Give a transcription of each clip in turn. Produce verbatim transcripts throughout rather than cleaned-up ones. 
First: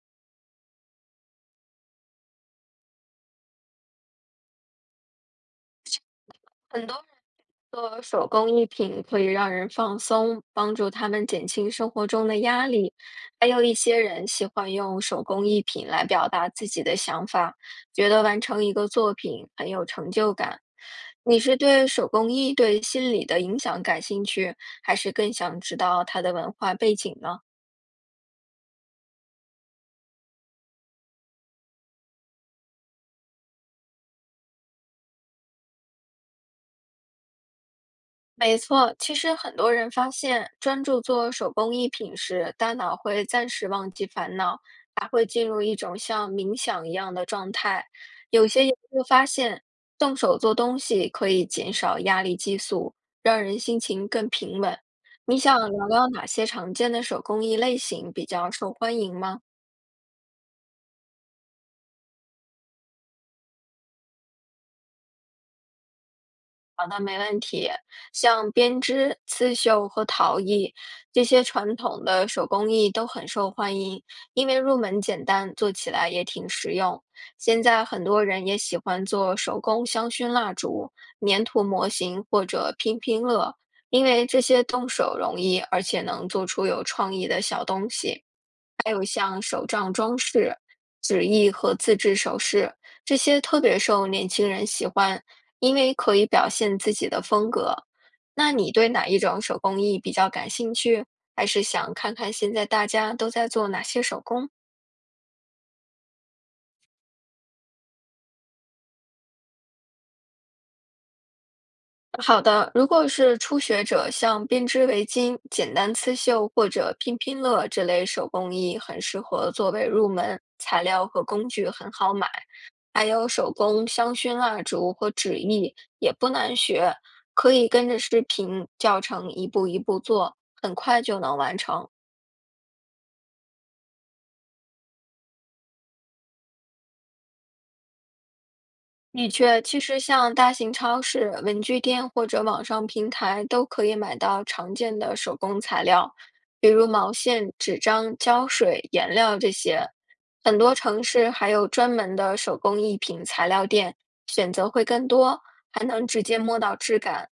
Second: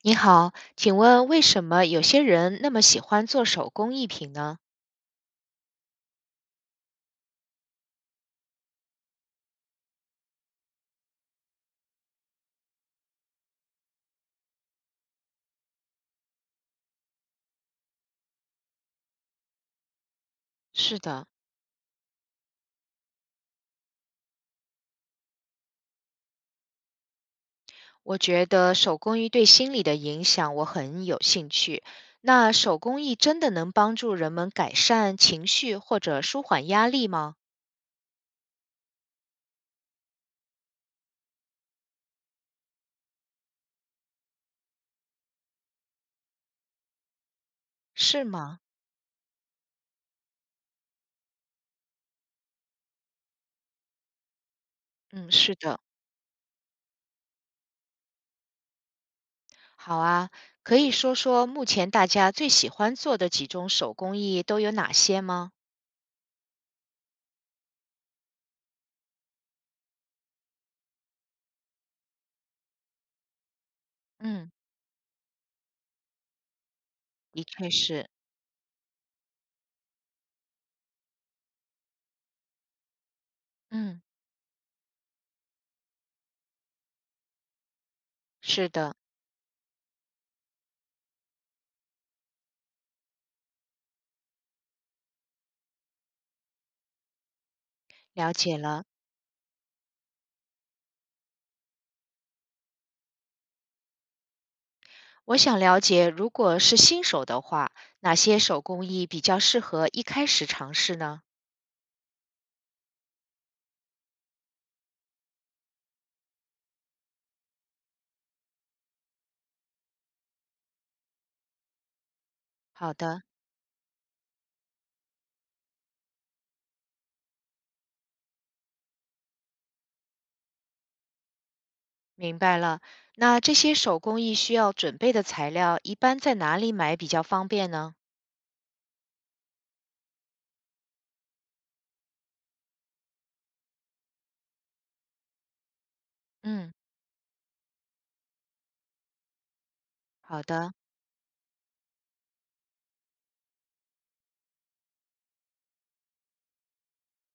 你好，请问为什么有些人那么喜欢做手工艺品呢？很多人说手工艺品可以让人放松，帮助他们减轻生活中的压力。还有一些人喜欢用手工艺品来表达自己的想法，觉得完成一个作品很有成就感。是的，你是对手工艺对心理的影响感兴趣，还是更想知道它的文化背景呢？我觉得手工艺对心理的影响，我很有兴趣。那手工艺真的能帮助人们改善情绪或者舒缓压力吗？没错，其实很多人发现，专注做手工艺品时，大脑会暂时忘记烦恼，还会进入一种像冥想一样的状态。是有吗？些研究发现，动手做东西可以减少压力激素，让人心情更平稳。嗯，你是想的。聊聊哪些常见的手工艺类型比较受欢迎吗？好啊，可以说说目前大家最喜欢做的几种手工艺都有哪些吗？像编织、刺绣和陶艺，这些传统的手工艺都很受欢迎，因嗯，为入门简单，做起来也挺实用。的现确在很是。多人也喜欢做手工香薰蜡烛、粘土模型或者拼拼乐，嗯，因为这些动手容易，而且能做出有创意的小东西。是还的，有像手账装饰、纸艺和自制首饰，这些特别受年轻人喜欢，因为可以表现自己的风格。了那解你了。对哪一种手工艺比较感兴趣？还是想看看现在大家都在做哪些手工？我想了解，如果是新手的话，哪些手工艺比较适合一开始尝试呢？好的，如果是初学者，像编织围巾、简单刺绣或者拼拼乐这类手工艺，很适合作为入门，材料和工具很好买。好还的，有手工香薰蜡烛和纸艺也不难学，可以跟着视频教程一步一步做，很快就能完成。明白了。那这些手工艺需要准备的材料，一般在哪里买比较方便呢？的确，其实像大型超市、文具店或者网上平台都可以买到常见的手工材料，比嗯，如毛线、纸张、胶水、颜料这些。好很的，多城市还有专门的手工艺品材料店，选择会更多，还能直接摸到质感。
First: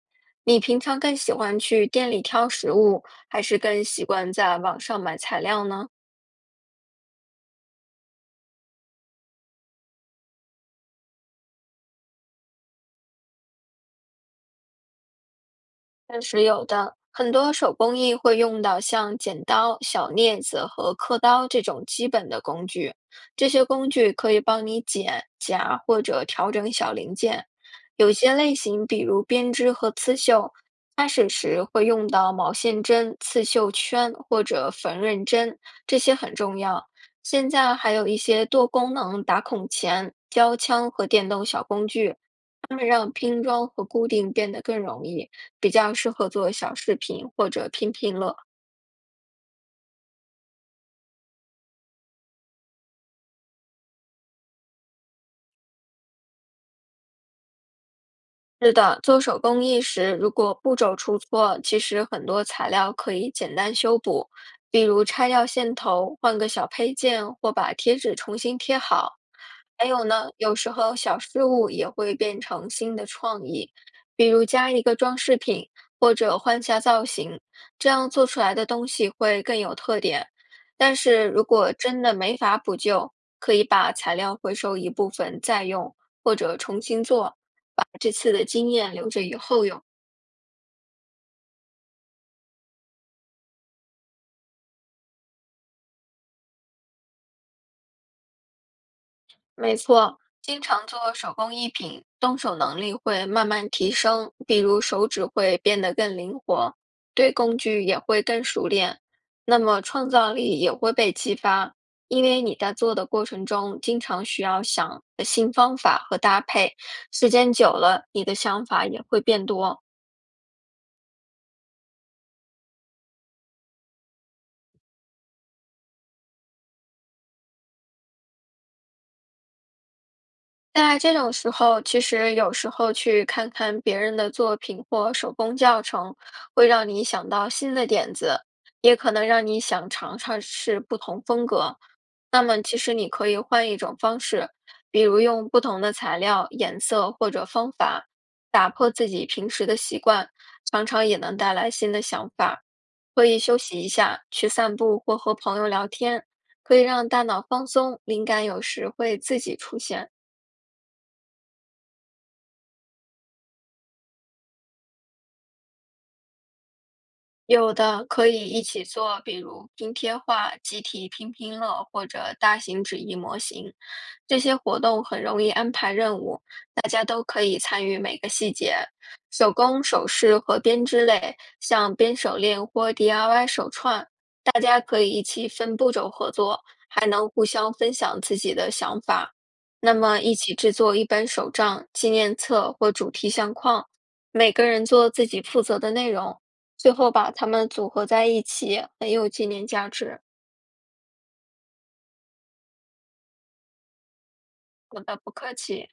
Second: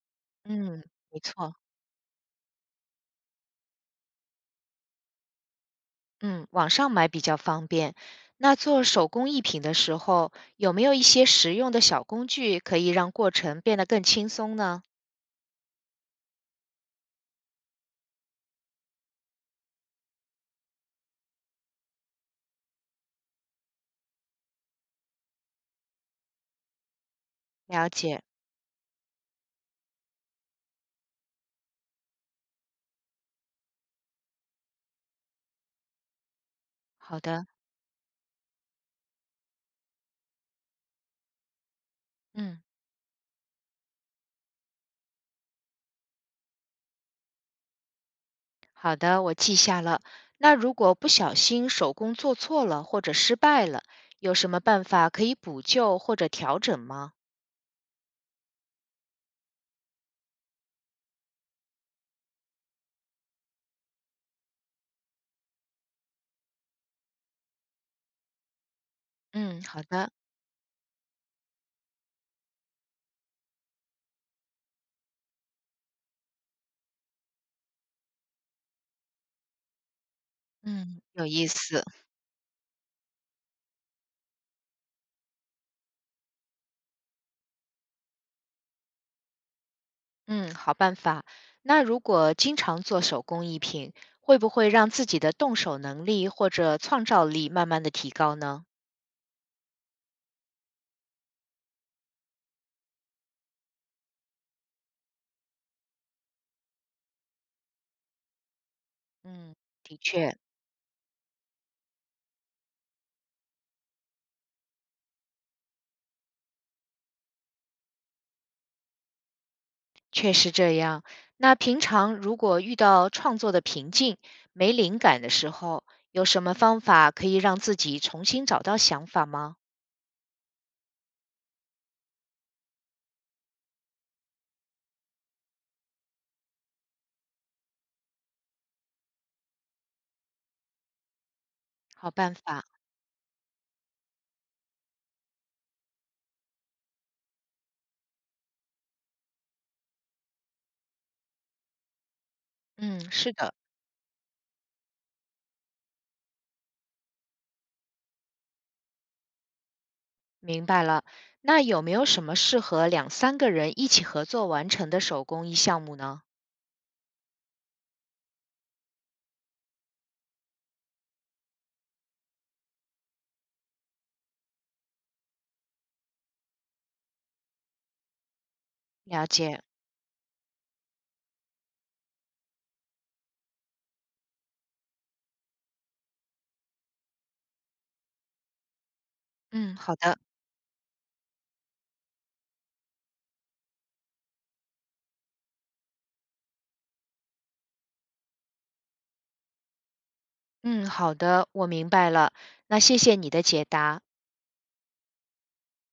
你平嗯，常更没喜错，欢去店里挑食物，还是更习惯在网上买材料呢？嗯，网上买比较方便。那做手工艺品的时候，有没有一些实用的小工具可以让过程变得更轻松呢？确实有的，很多手工艺会用到像剪刀、小镊子和刻刀这种基本的工具。这些工具可以帮你剪、夹或者调整小零件。了有解，些类型，比如编织和刺绣，开始时会用到毛线针、刺绣圈或者缝纫针，这些很重要。好的，现在还有一些多功能打孔钳、胶枪和电动小工具，嗯。它们让拼装和固定变得更容易。比较适合做小视频或者拼拼乐。好的，我记下了。那如果不小心手工做错了或者失败了，有什么办法可以补救或者调整吗？是的，做手工艺时，如果步骤出错，其实很多材料可以简单修补，比如拆掉线头，换个小配件，或把贴纸重新贴好。嗯，好还有的，呢，有时候小失误也会变成新的创意，比如加一个装饰品，或者换下造型，这样做出来的东西会更有特点。但嗯，有是如意果思，真的没法补救，可以把材料回收一部分再用，或者重新做。把这次的经验留着以后用。嗯，好办法。那如果经常做手工艺品，会不会让自己的动手能力或者创造力慢慢的提高呢？没错，经常做手工艺品，动手能力会慢慢提升，比如手指会变得更灵活，对工具也会更熟练，嗯，那么的创造确。力也会被激发，因为你在做的过程中经常需要想新方法和搭配，时间久了，你的想法也会变多。确实这样。那平常如果遇到创作的瓶颈、没灵感的时候，有什么方法可以让自己重新找到想法吗？在这种时候，其实有时候去看看别人的作品或手工教程，会让你想到新的点子，也可能让你想尝尝试不同风格。好办那么，法。其实你可以换一种方式，比如用不同的材料、颜色或者方法，打破自己平时的习惯，常常也能带来新的想法。嗯，可是以的，休息一下，去散步或和朋友聊天，可以让大脑放松，灵感有时会自己出现。明白了。那有没有什么适合两三个人一起合作完成的手工艺项目呢？有的可以一起做，比如拼贴画、集体拼拼乐或者大型纸艺模型，这些活动很容易安排任务，大家都可以参与每个细节。了手解。工、首饰和编织类，像编手链或 D I Y 手串，大家可以一起分步骤合作，还能互相分享自己的想法。嗯，那好的。么，一起制作一本手账、纪念册或主题相框，每个人做自己负责的内容。最后把它们组合在一起，很有纪念价值。嗯，好的，我明白了。那谢谢你的解答。好的，不客气。